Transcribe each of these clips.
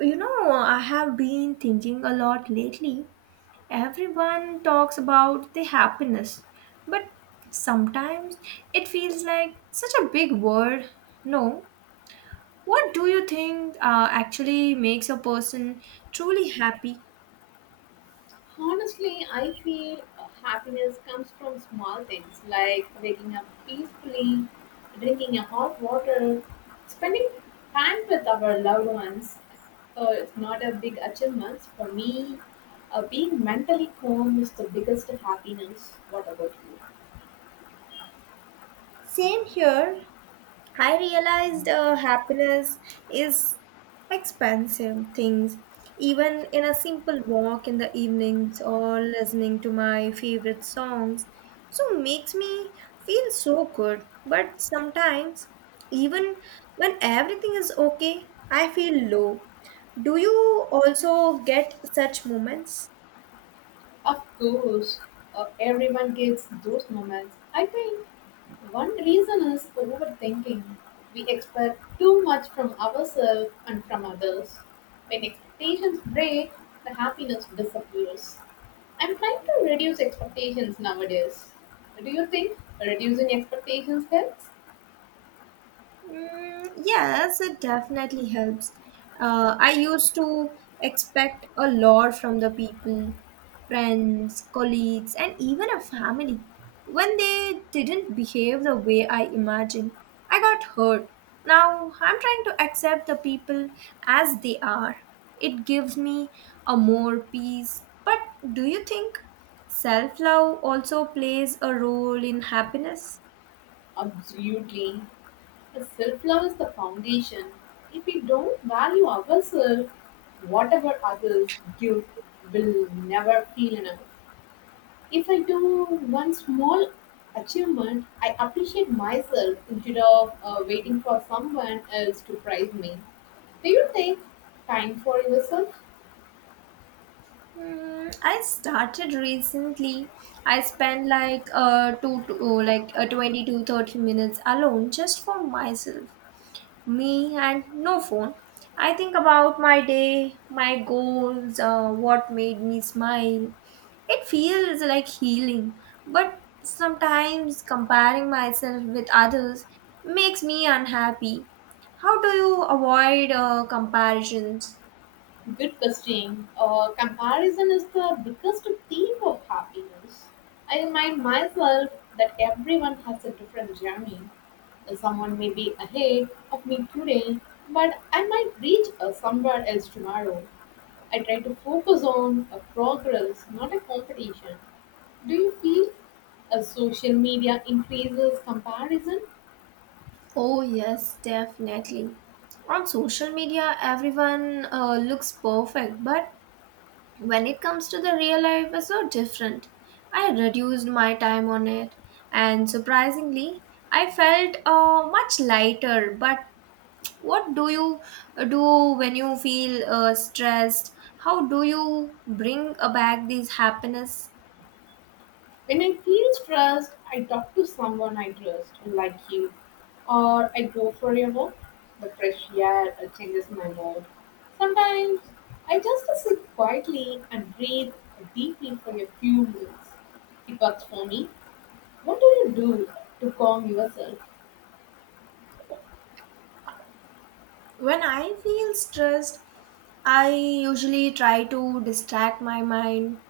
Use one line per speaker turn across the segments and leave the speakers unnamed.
I have been thinking a lot lately. Everyone talks about the happiness, but sometimes it feels like such a big word. No, what do you think actually makes a person truly happy?
Honestly, I feel happiness comes from small things like waking up peacefully, drinking a hot water, spending time with our loved ones. It's not a big achievement for me. Being mentally calm is the biggest happiness. What about you?
Same here. I realized happiness is expensive things. Even in a simple walk in the evenings or listening to my favorite songs, so makes me feel so good. But sometimes, even when everything is okay, I feel low. Do you also get such moments?
Of course, everyone gets those moments. I think one reason is overthinking. We expect too much from ourselves and from others. When expectations break, the happiness disappears. I'm trying to reduce expectations nowadays. Do you think reducing expectations helps?
Mm, yes, it definitely helps. I used to expect a lot from the people, friends, colleagues, and even a family. When they didn't behave the way I imagined, I got hurt. Now I'm trying to accept the people as they are. It gives me a more peace. But do you think self love also plays a role in happiness?
Absolutely. Self love is the foundation. If we don't value ourselves, whatever others give will never feel enough. If I do one small achievement, I appreciate myself instead of waiting for someone else to praise me. Do you think time for yourself?
Hmm, I started recently. I spent like 20 to 30 minutes alone just for myself, me and no phone. I think about my day, my goals, what made me smile. It feels like healing, but sometimes comparing myself with others makes me unhappy. How do you avoid comparisons?
Good question. Comparison is the biggest thief of happiness. I remind myself that everyone has a different journey. Someone may be ahead of me today, but I might reach somewhere else tomorrow. I try to focus on a progress, not a competition. Do you feel a social media increases comparison?
Oh, yes, definitely. On social media, everyone looks perfect, but when it comes to the real life, it's so different. I reduced my time on it, and surprisingly, I felt much lighter. But what do you do when you feel stressed? How do you bring back this happiness?
When I feel stressed, I talk to someone I trust, like you, or I go for a walk. The fresh air changes my mood. Sometimes I just sit quietly and breathe deeply for a few minutes. It works for me. What do you do to calm yourself?
When I feel stressed, I usually try to distract my mind.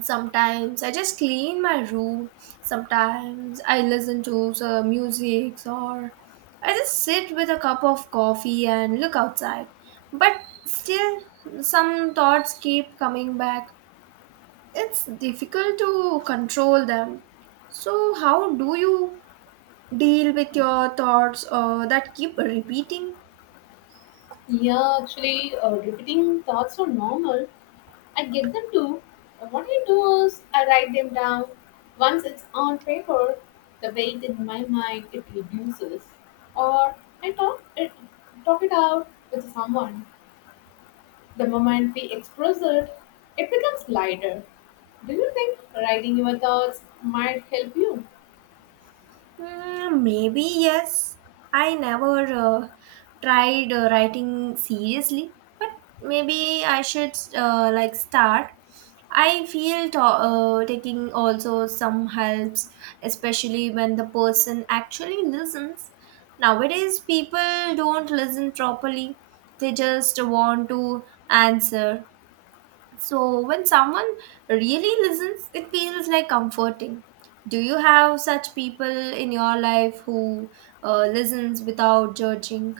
Sometimes I just clean my room, sometimes I listen to some music, or I just sit with a cup of coffee and look outside. But still, some thoughts keep coming back, it's difficult to control them. So how do you deal with your thoughts that keep repeating?
Yeah, actually, repeating thoughts are normal. I get them too. And what I do is I write them down. Once it's on paper, the weight in my mind it reduces. Or I talk it out with someone. The moment we express it, it becomes lighter. Do you think writing your thoughts might help you?
Mm, maybe yes. I never tried writing seriously, but maybe I should like start. I feel taking also some helps, especially when the person actually listens. Nowadays, people don't listen properly; they just want to answer. So when someone really listens, it feels like comforting. Do you have such people in your life who listens without judging?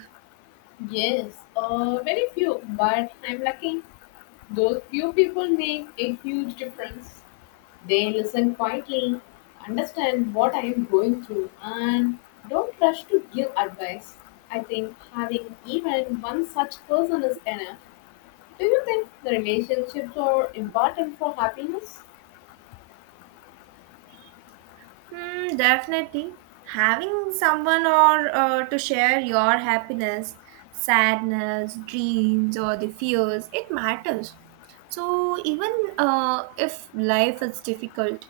Yes, very few, but I'm lucky. Those few people make a huge difference. They listen quietly, understand what I am going through, and don't rush to give advice. I think having even one such person is enough. Do you think the relationships are important for happiness?
Hmm, definitely. Having someone or to share your happiness, sadness, dreams, or the fears, it matters. So even if life is difficult,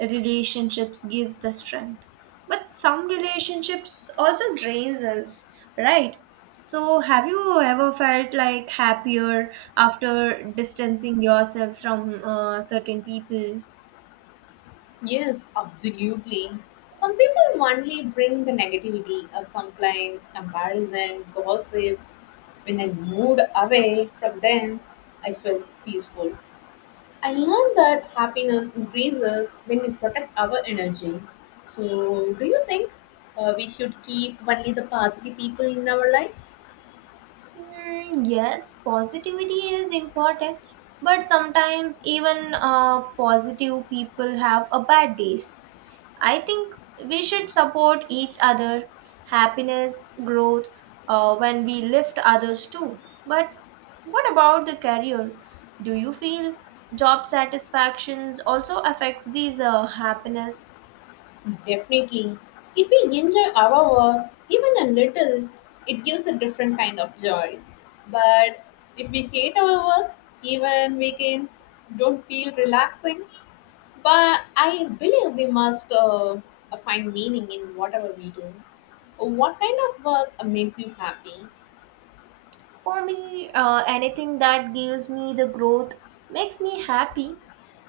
relationships gives the strength. But some relationships also drains us, right? So have you ever felt like happier after distancing yourself from certain people?
Yes, absolutely. Some people only bring the negativity, complaints, comparison, gossip. When I moved away from them, I felt peaceful. I learned that happiness increases when we protect our energy. So, do you think we should keep only the positive people in our life?
Mm, yes, positivity is important, but sometimes even positive people have a bad days. I think we should support each other, happiness, growth, when we lift others too. But what about the career? Do you feel job satisfactions also affects these happiness?
Definitely. If we enjoy our work, even a little, it gives a different kind of joy. But if we hate our work, even weekends don't feel relaxing. But I believe we must find meaning in whatever we do. What kind of work makes you happy?
For me, anything that gives me the growth makes me happy.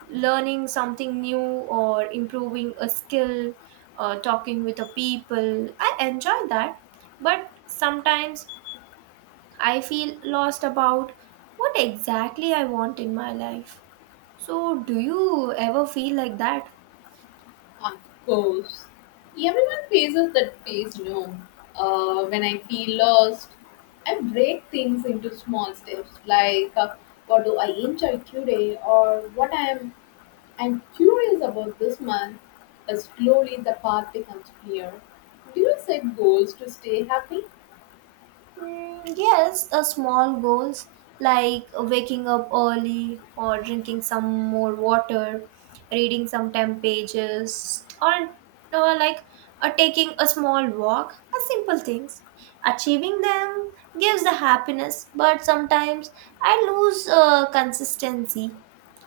Learning something new or improving a skill, talking with the people, I enjoy that. But sometimes I feel lost about what exactly I want in my life. So, do you ever feel like that?
Of course, everyone faces that phase. No, when I feel lost, I break things into small steps like what do I enjoy today or what I'm curious about this month. Slowly, the path becomes clear. Do you set goals to stay happy?
Mm, yes, a small goals like waking up early or drinking some more water, reading some 10 pages, or like or taking a small walk are simple things. Achieving them gives the happiness, but sometimes I lose consistency.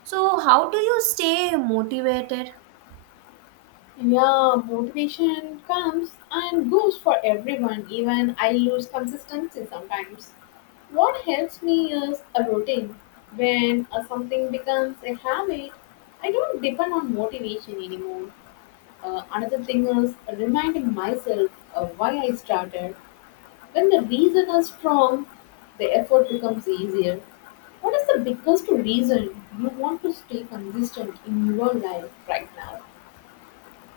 So, how do you stay motivated?
Yeah, motivation comes and goes for everyone. Even I lose consistency sometimes. What helps me is a routine. When something becomes a habit, I don't depend on motivation anymore. Another thing is reminding myself of why I started. When the reason is strong, the effort becomes easier. What is the biggest reason you want to stay consistent in your life right now?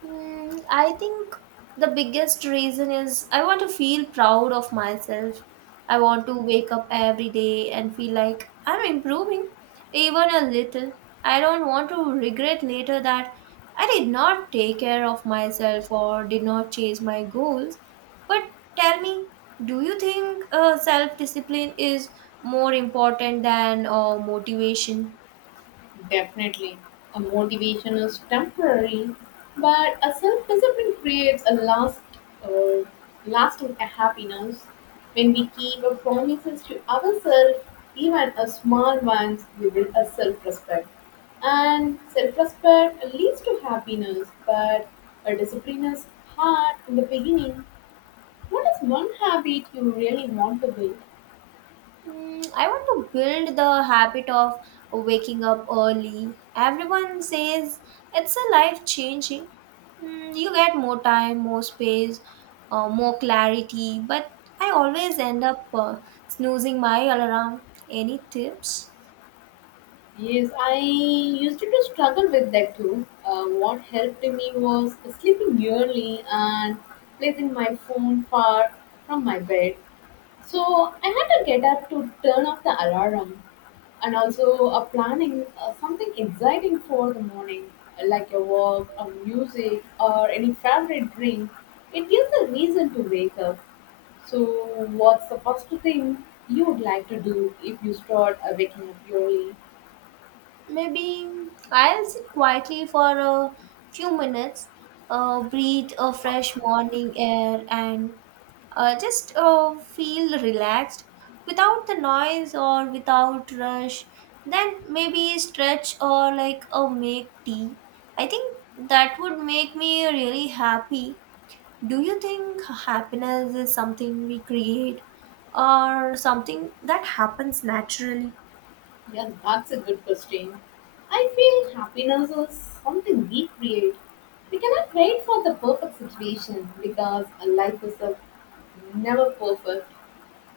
Mm, I think the biggest reason is I want to feel proud of myself. I want to wake up every day and feel like I'm improving, even a little. I don't want to regret later that I did not take care of myself or did not chase my goals. But tell me, do you think self discipline is more important than motivation?
Definitely. A motivation is temporary, but a self-discipline creates a uh, lasting happiness. When we keep our promises to ourselves, even a small ones, we build a self-respect. And self-respect leads to happiness, but a discipline is hard in the beginning. What is one habit you really want to build?
Mm, I want to build the habit of waking up early. Everyone says it's a life changing. Mm, you get more time, more space, more clarity, but I always end up snoozing my alarm. Any tips?
Yes, I used to struggle with that too. What helped me was sleeping early and placing my phone far from my bed. So I had to get up to turn off the alarm and also planning something exciting for the morning, like a walk or music or any favorite drink. It gives a reason to wake up. So, what's the first thing you would like to do if you start waking up early?
Maybe I'll sit quietly for a few minutes, breathe a fresh morning air, and just feel relaxed without the noise or without rush. Then maybe stretch or make tea. I think that would make me really happy. Do you think happiness is something we create or something that happens naturally?
Yeah, that's a good question. I feel happiness is something we create. We cannot wait for the perfect situation because a life is a never perfect.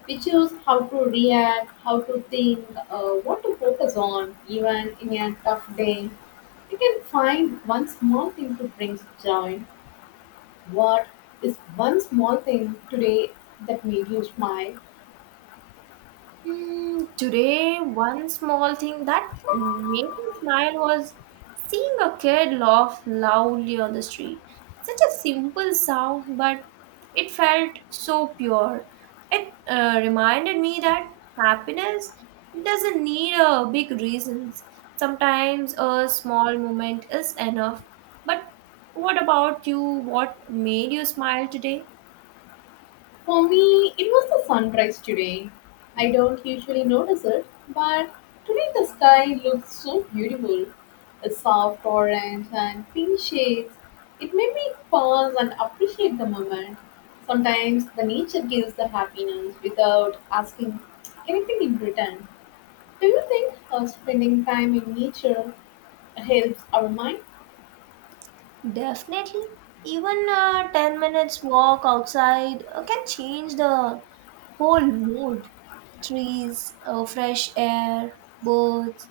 We choose how to react, how to think, what to focus on, even in a tough day. We can find one small thing to bring joy. What is one small thing today that made you smile?
Hmm, today, one small thing that made me smile was seeing a kid laugh loudly on the street. Such a simple sound, but it felt so pure. It reminded me that happiness doesn't need a big reasons. Sometimes a small moment is enough. But what about you? What made you smile today?
For me, it was the sunrise today. I don't usually notice it, but today the sky looked so beautiful. A soft orange and pink shades. It made me pause and appreciate the moment. Sometimes the nature gives the happiness without asking anything in return. Do you think spending time in nature helps our mind?
Definitely. Even a 10 minutes walk outside can change the whole mood. Trees, fresh air, birds.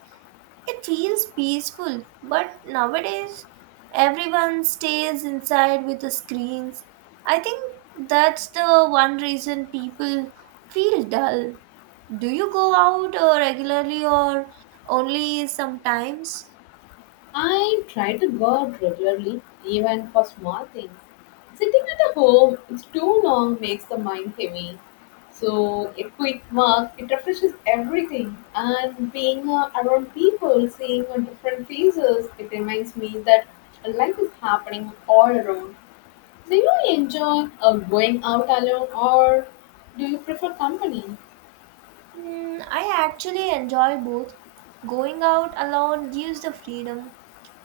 It feels peaceful. But nowadays, everyone stays inside with the screens. I think that's the one reason people feel dull. Do you go out regularly or only sometimes?
I try to go out regularly, even for small things. Sitting at a home it's too long makes the mind heavy. So a quick walk, it refreshes everything. And being around people, seeing different faces, it reminds me that life is happening all around. Do you enjoy going out alone or do you prefer company?
Mm, I actually enjoy both. Going out alone gives the freedom.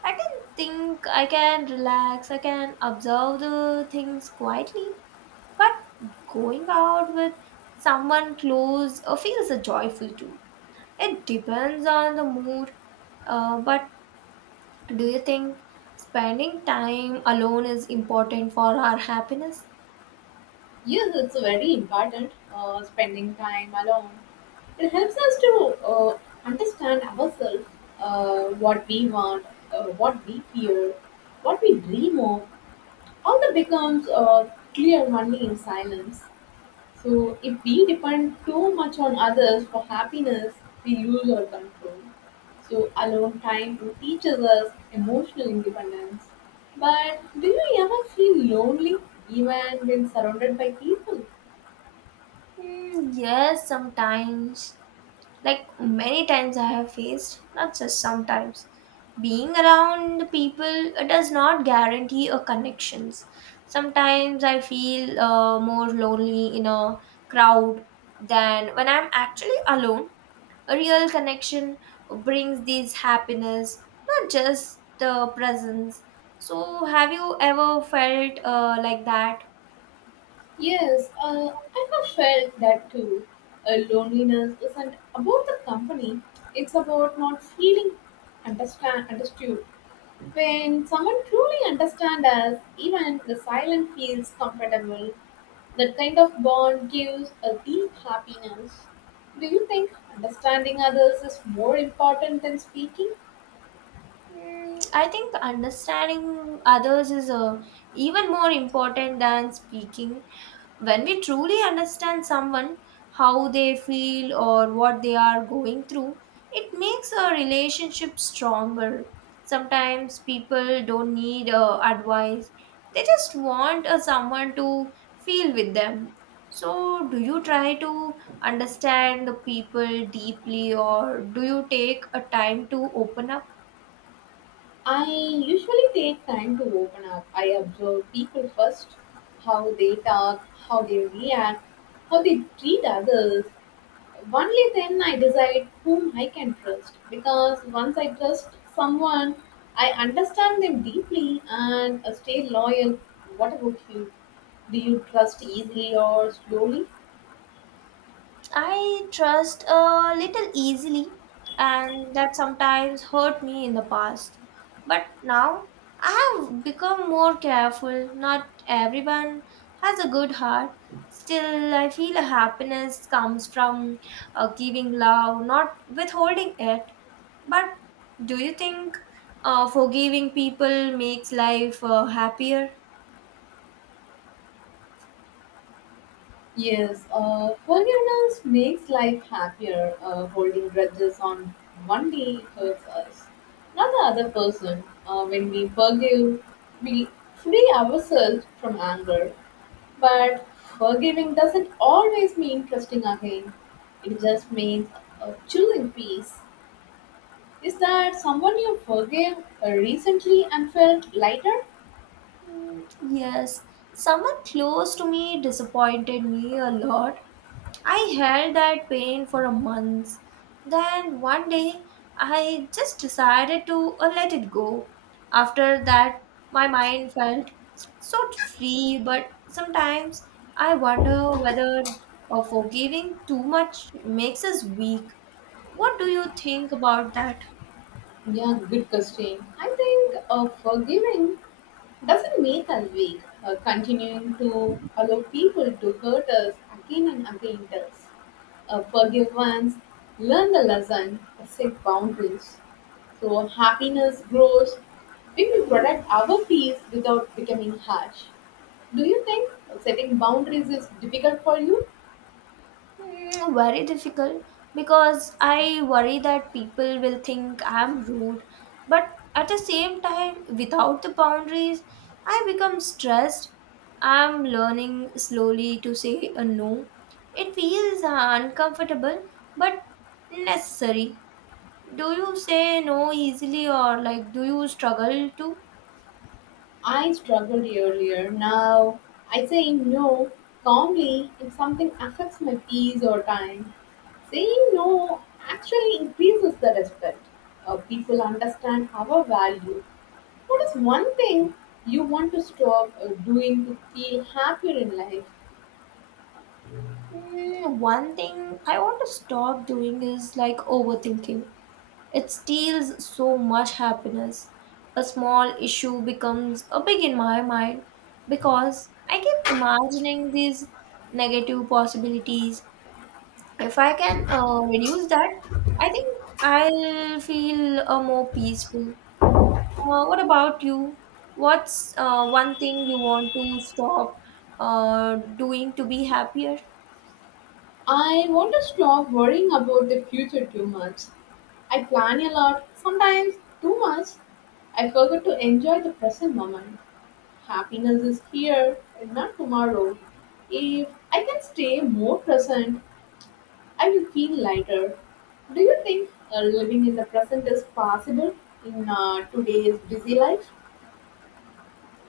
I can think, I can relax, I can observe the things quietly. But going out with someone close feels joyful too. It depends on the mood. But do you think spending time alone is important for our happiness?
Yes, it's very important spending time alone. It helps us to understand ourselves, what we want, what we fear, what we dream of. All that becomes clear only in silence. So, if we depend too much on others for happiness, we lose our control. So, alone time teaches us emotional independence. But do you ever feel lonely even when surrounded by people?
Mm, yes, sometimes. Like many times I have faced, not just sometimes. Being around people does not guarantee a connections. Sometimes I feel more lonely in a crowd than when I'm actually alone. A real connection brings this happiness, not just the presence. So, have you ever felt like that?
Yes, I have felt that too. Loneliness isn't about the company, it's about not feeling understand understood. When someone truly understands us, even the silent feels comfortable. That kind of bond gives a deep happiness. Do you think understanding others is more important than speaking?
Mm, I think understanding others is even more important than speaking. When we truly understand someone, how they feel or what they are going through, it makes a relationship stronger. Sometimes people don't need advice, they just want someone to feel with them. So, do you try to understand the people deeply or do you take a time to open up?
I usually take time to open up. I observe people first, how they talk, how they react, how they treat others. Only then I decide whom I can trust. Because once I trust someone, I understand them deeply and stay loyal. What about you? Do you trust easily or slowly?
I trust a little easily, and that sometimes hurt me in the past. But now I have become more careful. Not everyone has a good heart. Still, I feel a happiness comes from giving love, not withholding it. But do you think forgiving people makes life happier?
Yes, forgiveness makes life happier. Holding grudges on one day hurts us, not the other person. When we forgive, we free ourselves from anger. But forgiving doesn't always mean trusting again. It just means choosing peace. Is that someone you forgave recently and felt lighter?
Mm, yes, someone close to me disappointed me a lot, I held that pain for a month. Then one day, I just decided to let it go. After that, my mind felt so free, but sometimes I wonder whether forgiving too much makes us weak. What do you think about that?
Yeah, good question. I think forgiving doesn't make us weak. Continuing to allow people to hurt us again and again does. Forgive once, learn the lesson, set boundaries. So happiness grows when we protect our peace without becoming harsh. Do you think setting boundaries is difficult for you?
Mm, very difficult because I worry that people will think I'm rude, but at the same time, without the boundaries, I become stressed. I'm learning slowly to say a no. It feels uncomfortable but necessary. Do you say no easily or like do you struggle to?
I struggled earlier. Now I say no calmly if something affects my peace or time. Saying no actually increases the respect. People understand our value. What is one thing you want to stop doing to feel happier in life?
Mm, one thing I want to stop doing is like overthinking. It steals so much happiness. A small issue becomes a big in my mind because I keep imagining these negative possibilities. If I can reduce that, I think I'll feel more peaceful. What about you? What's one thing you want to stop doing to be happier?
I want to stop worrying about the future too much. I plan a lot, sometimes too much. I forget to enjoy the present moment. Happiness is here and not tomorrow. If I can stay more present, I will feel lighter. Do you think living in the present is possible in today's busy life?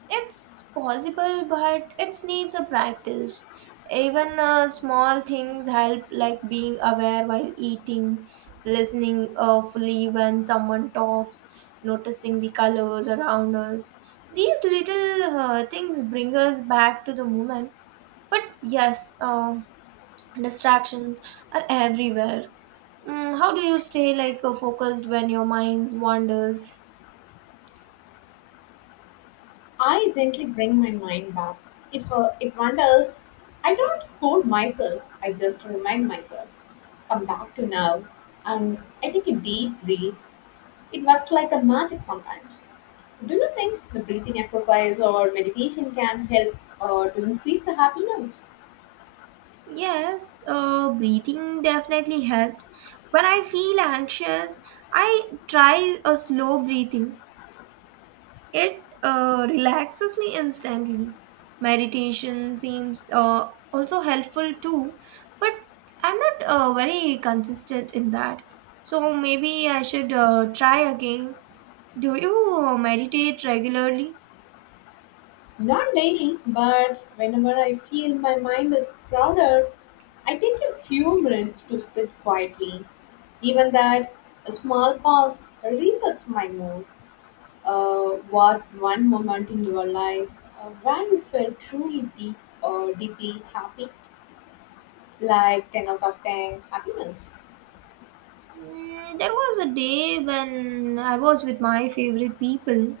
It's possible, but it needs a practice. Even small things help, like being aware while eating, listening fully when someone talks, noticing the colors around us. These little things bring us back to the moment. But yes, distractions are everywhere. Mm, how do you stay like focused when your mind wanders?
I gently bring my mind back. If it wanders, I don't scold myself. I just remind myself, come back to now. And I take a deep breath. It works like a magic sometimes. Do you think the breathing exercise or meditation can help to increase the happiness?
Yes, breathing definitely helps. When I feel anxious, I try a slow breathing. It relaxes me instantly. Meditation seems also helpful too, but I'm not very consistent in that. So maybe I should try again. Do you meditate regularly?
Not daily, but whenever I feel my mind is crowded, I take a few minutes to sit quietly. Even that, a small pause resets my mood. What's one moment in your life when you felt truly deep or deeply happy, like 10 out of 10 happiness?
Mm, there was a day when I was with my favorite people,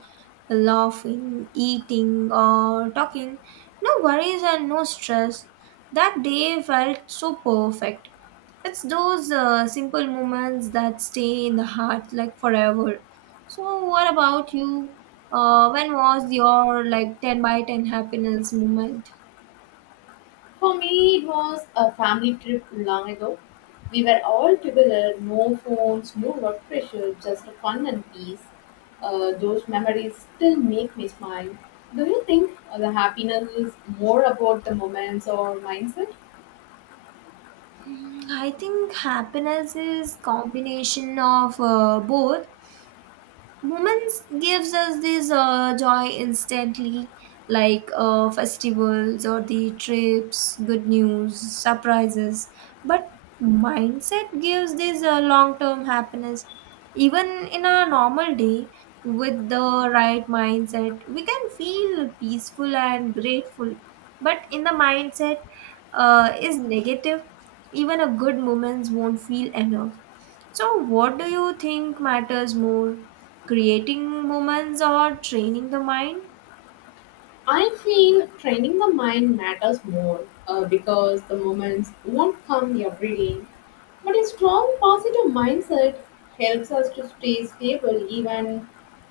laughing, eating, or talking. No worries and no stress. That day felt so perfect. It's those simple moments that stay in the heart like forever. So, what about you? When was your like 10 by 10 happiness moment?
For me, it was a family trip long ago. We were all together, no phones, no work pressure, just fun and peace. Those memories still make me smile. Do you think the happiness is more about the moments or mindset?
I think happiness is combination of both. Moments gives us this joy instantly, like festivals or the trips, good news, surprises, but mindset gives this long term happiness. Even in a normal day, with the right mindset we can feel peaceful and grateful, but in the mindset is negative, even a good moments won't feel enough. So, what do you think matters more, creating moments or training the mind?
I feel training the mind matters more because the moments won't come every day. But a strong positive mindset helps us to stay stable even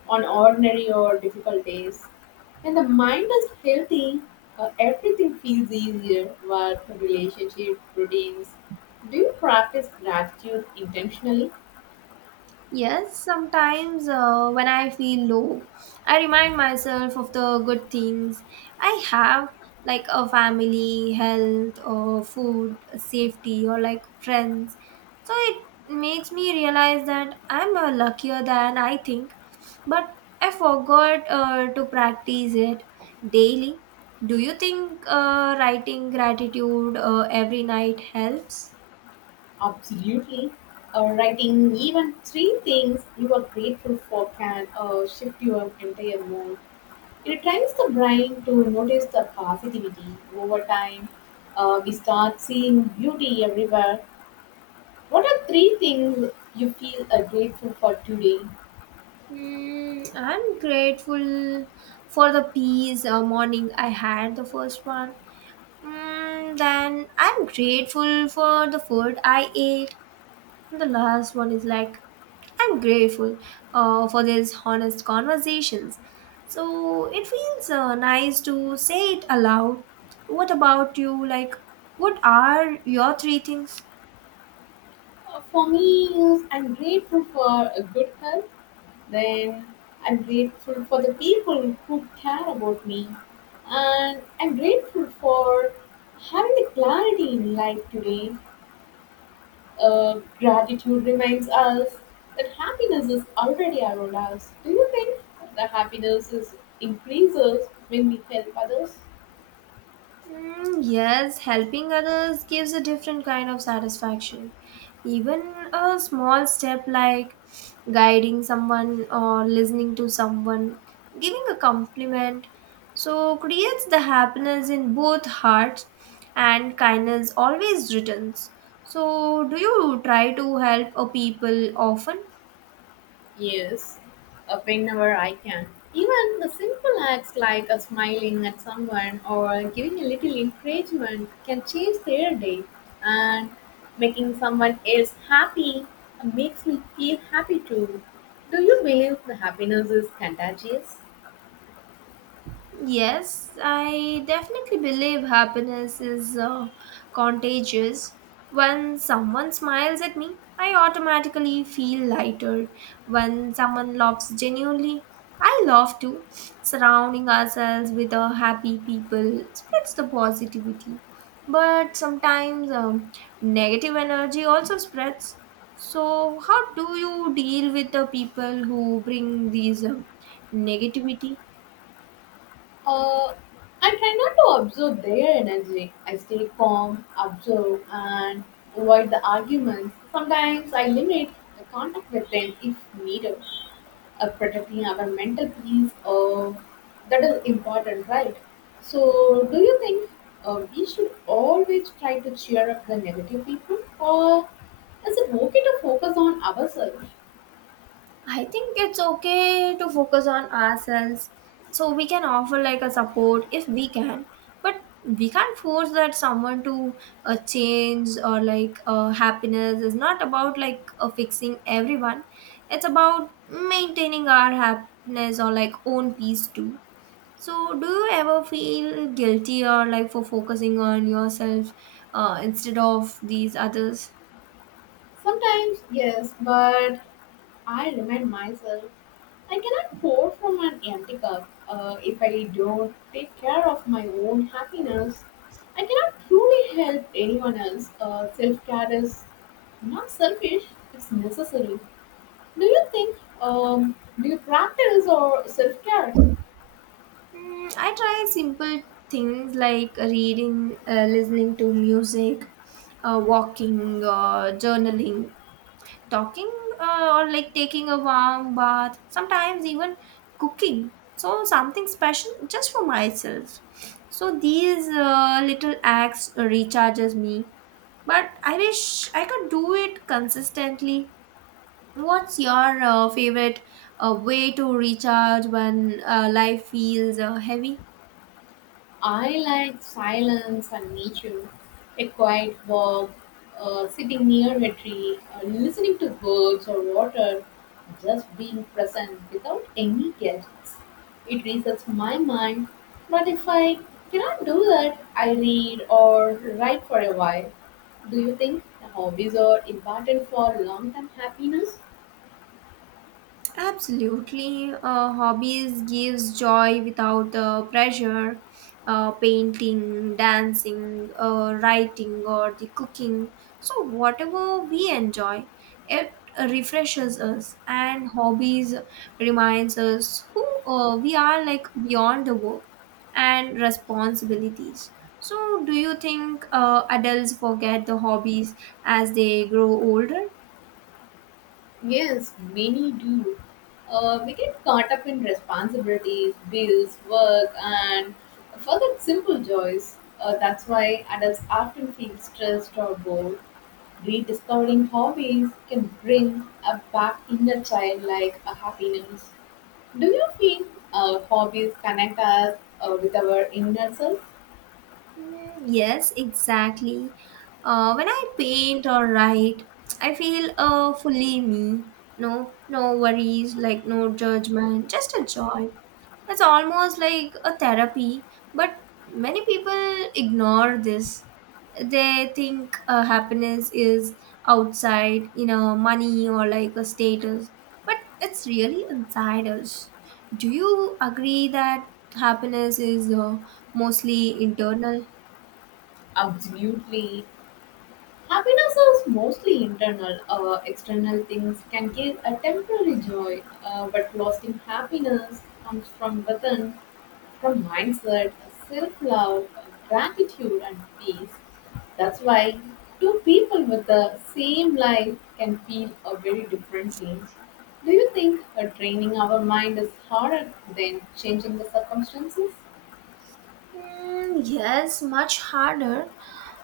on ordinary or difficult days. When the mind is healthy, everything feels easier work, relationship, routines. Do you practice gratitude intentionally?
Yes, sometimes when I feel low, I remind myself of the good things I have, like a family, health, or food, safety, or like friends. So it makes me realize that I'm luckier than I think, but I forgot to practice it daily. Do you think writing gratitude every night helps?
Absolutely. Writing even three things you are grateful for can shift your entire mood. It trains the brain to notice the positivity over time. We start seeing beauty everywhere. What are three things you feel grateful for today?
Mm, I'm grateful for the peace morning I had the first one. Then I'm grateful for the food I ate. And the last one is like, I'm grateful for these honest conversations. So it feels nice to say it aloud. What about you? Like, what are your three things?
For me, is I'm grateful for a good health. Then I'm grateful for the people who care about me, and I'm grateful for having the clarity in life today. Gratitude reminds us that happiness is already around us. Do you think the happiness is increases when we help others?
Yes, helping others gives a different kind of satisfaction. Even a small step like guiding someone or listening to someone, giving a compliment, so creates the happiness in both hearts and kindness always returns. So, do you try to help a people often?
Yes, whenever I can. Even the simple acts like a smiling at someone or giving a little encouragement can change their day. And making someone else happy makes me feel happy too. Do you believe the happiness is contagious?
Yes, I definitely believe happiness is contagious. When someone smiles at me, I automatically feel lighter. When someone laughs genuinely, I laugh too. Surrounding ourselves with happy people spreads the positivity. But sometimes negative energy also spreads. So, how do you deal with the people who bring these negativity?
Uh, I try not to absorb their energy. I stay calm, observe, and avoid the arguments. Sometimes I limit the contact with them if needed. Protecting our mental peace, that is important, right? So do you think, we should always try to cheer up the negative people, or is it okay to focus on ourselves?
I think it's okay to focus on ourselves. So we can offer like a support if we can, but we can't force that someone to change or like happiness is not about like fixing everyone. It's about maintaining our happiness or like own peace too. So do you ever feel guilty or like for focusing on yourself instead of these others?
Sometimes, yes, but I remind myself, I cannot pour from an empty cup. If I don't take care of my own happiness, I cannot truly help anyone else. Self-care is not selfish, it's necessary. Do you think, um, do you practice or self care?
I try simple things like reading, listening to music, walking, journaling, talking, or like taking a warm bath, sometimes even cooking. So, something special just for myself. So, these little acts recharges me, but I wish I could do it consistently. What's your favorite way to recharge when life feels heavy?
I like silence and nature, a quiet walk, sitting near a tree, listening to birds or water, just being present without any gadgets. It resets my mind, but if I cannot do that, I read or write for a while. Do you think hobbies are important for long term happiness?
Absolutely. Hobbies gives joy without pressure. Painting, dancing, writing, or the cooking. So whatever we enjoy, it refreshes us. And hobbies reminds us who we are, like beyond the work and responsibilities. So do you think adults forget the hobbies as they grow older?
Yes, many do. We get caught up in responsibilities, bills, work, and forget simple joys. That's why adults often feel stressed or bored. Rediscovering hobbies can bring a back inner child like a happiness. Do you feel, hobbies connect us, with our inner self?
Yes, exactly. When I paint or write, I feel fully me. No worries, like no judgment, just a joy. It's almost like a therapy, but many people ignore this. They think happiness is outside, money or like a status, but it's really inside us. Do you agree that happiness is mostly internal?
Absolutely. Happiness is mostly internal. External things can give a temporary joy, but lasting happiness comes from within, from mindset, self love, gratitude, and peace. That's why two people with the same life can feel, very differently. Do you think, training our mind is harder than changing the circumstances?
Yes, much harder.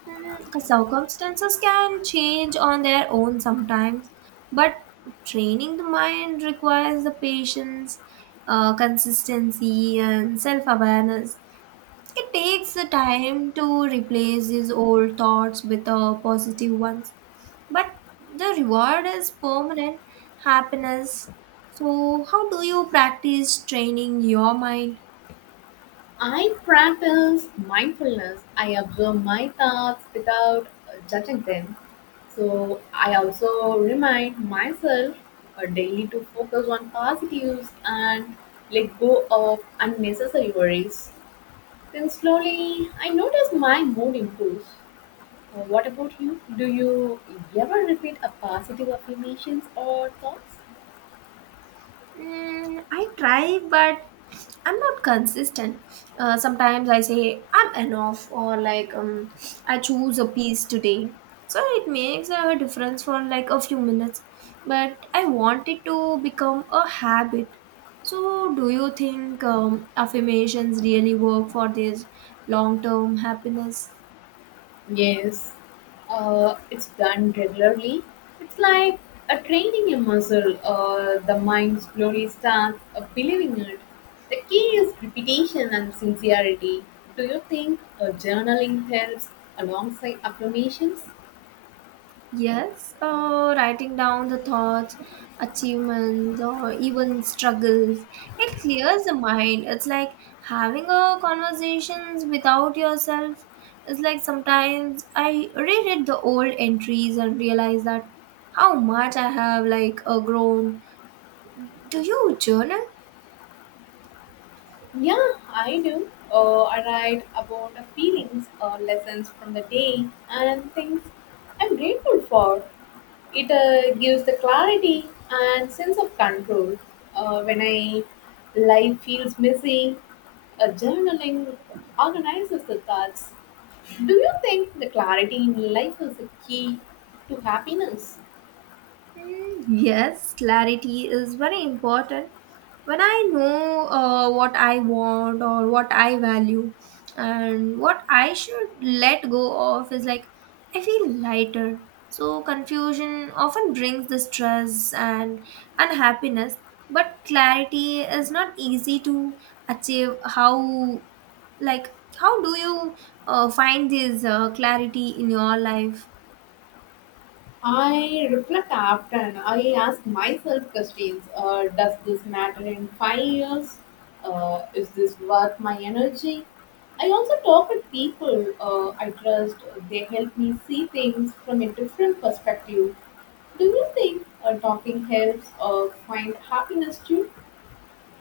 Circumstances can change on their own sometimes, but training the mind requires the patience, consistency, and self awareness. It takes the time to replace these old thoughts with positive ones, but the reward is permanent happiness. So, how do you practice training your mind?
I practice mindfulness. I observe my thoughts without, judging them. So I also remind myself, daily to focus on positives and let go of unnecessary worries. Then slowly I notice my mood improves. What about you? Do you ever repeat a positive affirmations or thoughts?
I try, but I'm not consistent. Sometimes I say I'm enough, or like I choose a piece today. So it makes a difference for like a few minutes, but I want it to become a habit. So, do you think affirmations really work for this long term happiness?
Yes, it's done regularly. It's like a training a muscle. The mind slowly starts, believing it. The key is repetition and sincerity. Do you think, journaling helps alongside affirmations?
Yes, writing down the thoughts, achievements, or even struggles, it clears the mind. It's like having a conversations without yourself. It's like sometimes I reread the old entries and realize that how much I have like grown. Do you journal?
Yeah, I do. I write about the feelings or lessons from the day and things I'm grateful for. It, gives the clarity and sense of control. When I life feels messy, journaling organizes the thoughts. Do you think the clarity in life is a key to happiness?
Yes, clarity is very important. When I know what I want or what I value and what I should let go of is like I feel lighter. So confusion often brings the stress and unhappiness, but clarity is not easy to achieve. Like how do you find this clarity in your life?
I reflect often. I ask myself questions. Does this matter in 5 years? Is this worth my energy? I also talk with people, I trust. They help me see things from a different perspective. Do you think, talking helps, find happiness too?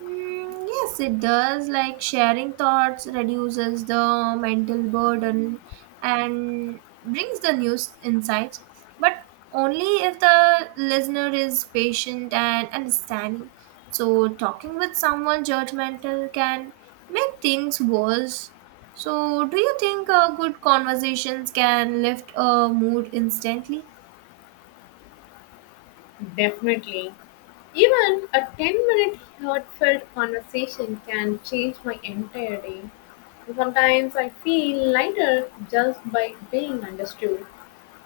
Yes, it does. Like sharing thoughts reduces the mental burden and brings the news insights, but only if the listener is patient and understanding. So, talking with someone judgmental can make things worse. So, do you think good conversations can lift a mood instantly?
Definitely. Even a 10-minute heartfelt conversation can change my entire day. Sometimes I feel lighter just by being understood.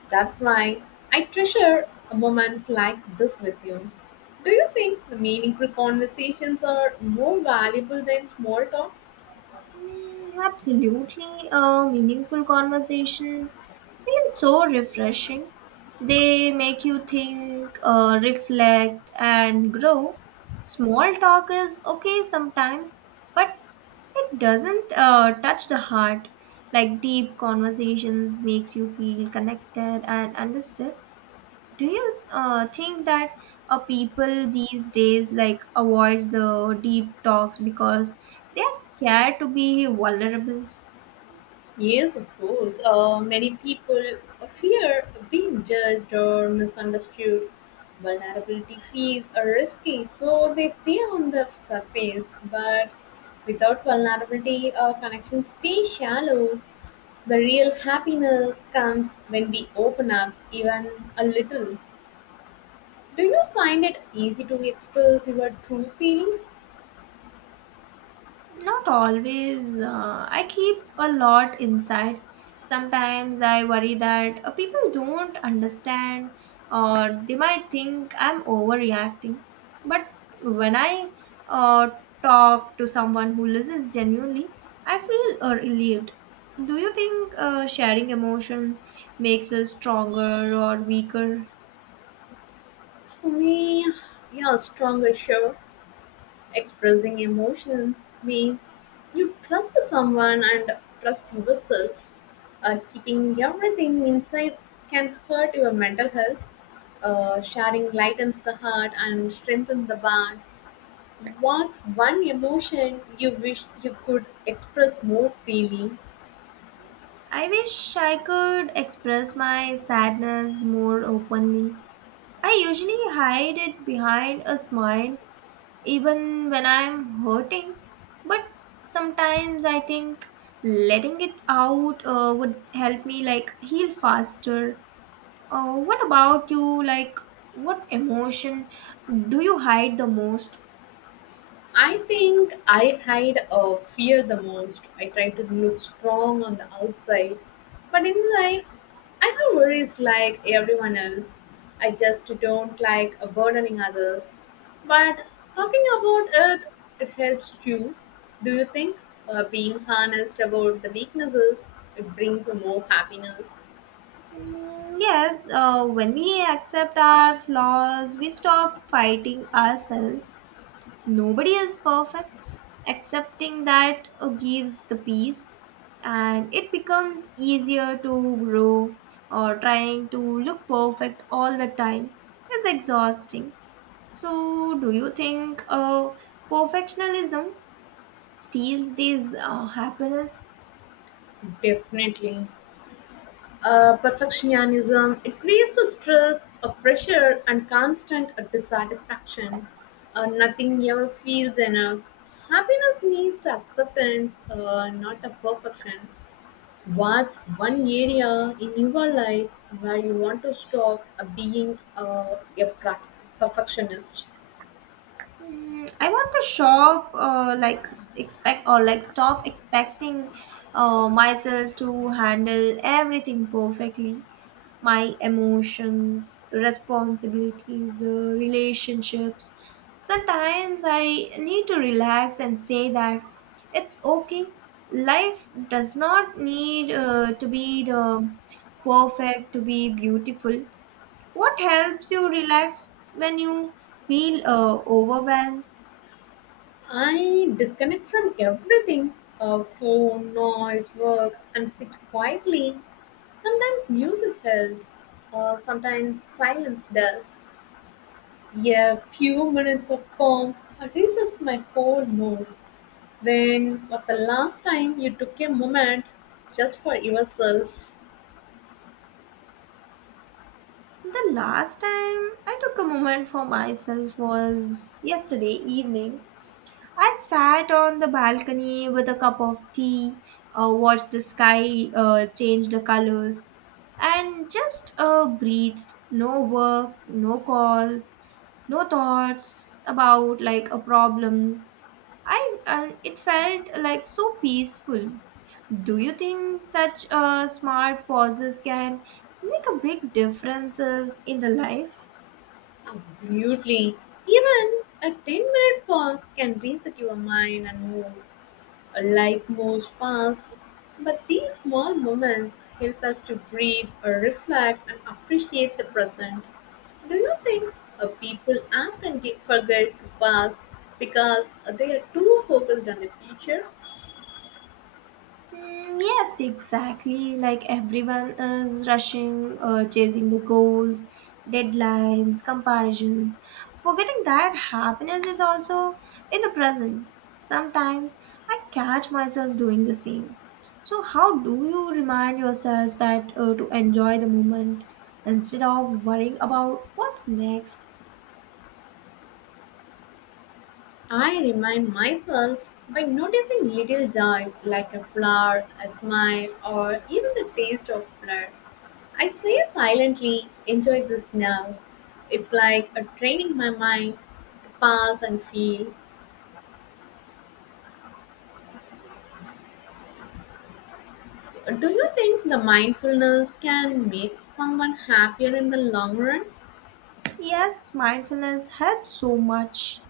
That's why I treasure moments like this with you. Do you think meaningful conversations are more valuable than small talk?
Absolutely. Meaningful conversations feel so refreshing. They make you think, reflect, and grow. Small talk is okay sometimes, but it doesn't touch the heart. Like deep conversations makes you feel connected and understood. Do you think that people these days like avoids the deep talks because they are scared to be vulnerable.
Yes, of course. Many people fear being judged or misunderstood. Vulnerability feels risky, so they stay on the surface. But without vulnerability, our connections stay shallow. The real happiness comes when we open up even a little. Do you find it easy to express your true feelings?
Not always. I keep a lot inside. Sometimes I worry that people don't understand or they might think I'm overreacting. But when I uh, talk to someone who listens genuinely, I feel relieved. Do you think sharing emotions makes us stronger or weaker?
For me, yeah, stronger sure. Expressing emotions means you trust someone and trust yourself. Keeping everything inside can hurt your mental health. Sharing lightens the heart and strengthens the bond. What's one emotion you wish you could express more freely?
I wish I could express my sadness more openly. I usually hide it behind a smile even when I'm hurting, but sometimes I think letting it out would help me like heal faster. What about you? Like, what emotion do you hide the most?
I think I hide a fear the most. I try to look strong on the outside, but inside I have worries like everyone else. I just don't like burdening others. But talking about it, it helps too. Do you think, being honest about the weaknesses, it brings more happiness?
Yes, when we accept our flaws, we stop fighting ourselves. Nobody is perfect. Accepting that gives the peace, and it becomes easier to grow or trying to look perfect all the time is exhausting. So, do you think perfectionism steals this happiness?
Definitely. Perfectionism it creates a stress, a pressure, and constant, dissatisfaction. Nothing ever feels enough. Happiness needs the acceptance, not the perfection. What's one area in your life where you want to stop, being, perfectionist?
I want to shop, like expect or like stop expecting myself to handle everything perfectly. My emotions, responsibilities, the relationships. Sometimes I need to relax and say that it's okay. Life does not need to be the perfect to be beautiful. What helps you relax when you feel overwhelmed?
I disconnect from everything, phone, noise, work, and sit quietly. Sometimes music helps, sometimes silence does. A few minutes of calm resets my whole mood. When was the last time you took a moment just for yourself?
The last time I took a moment for myself was yesterday evening. I sat on the balcony with a cup of tea, watched the sky change the colors, and just breathed. No work, no calls, no thoughts about like a problems I and it felt like so peaceful. Do you think such smart pauses can make a big differences in the life?
Absolutely. Even a 10-minute pause can reset your mind and mood. Life moves fast, but these small moments help us to breathe, reflect, and appreciate the present. Do you think, people often get forget to pass because they are too focused on the future?
Yes, exactly. Like everyone is rushing, chasing the goals, deadlines, comparisons, forgetting that happiness is also in the present. Sometimes I catch myself doing the same. So, how do you remind yourself that to enjoy the moment instead of worrying about what's next?
I remind myself by noticing little joys like a flower, a smile, or even the taste of flour. I say silently, enjoy this now. It's like a training my mind to pass and feel. Do you think the mindfulness can make someone happier in the long run?
Yes, mindfulness helps so much.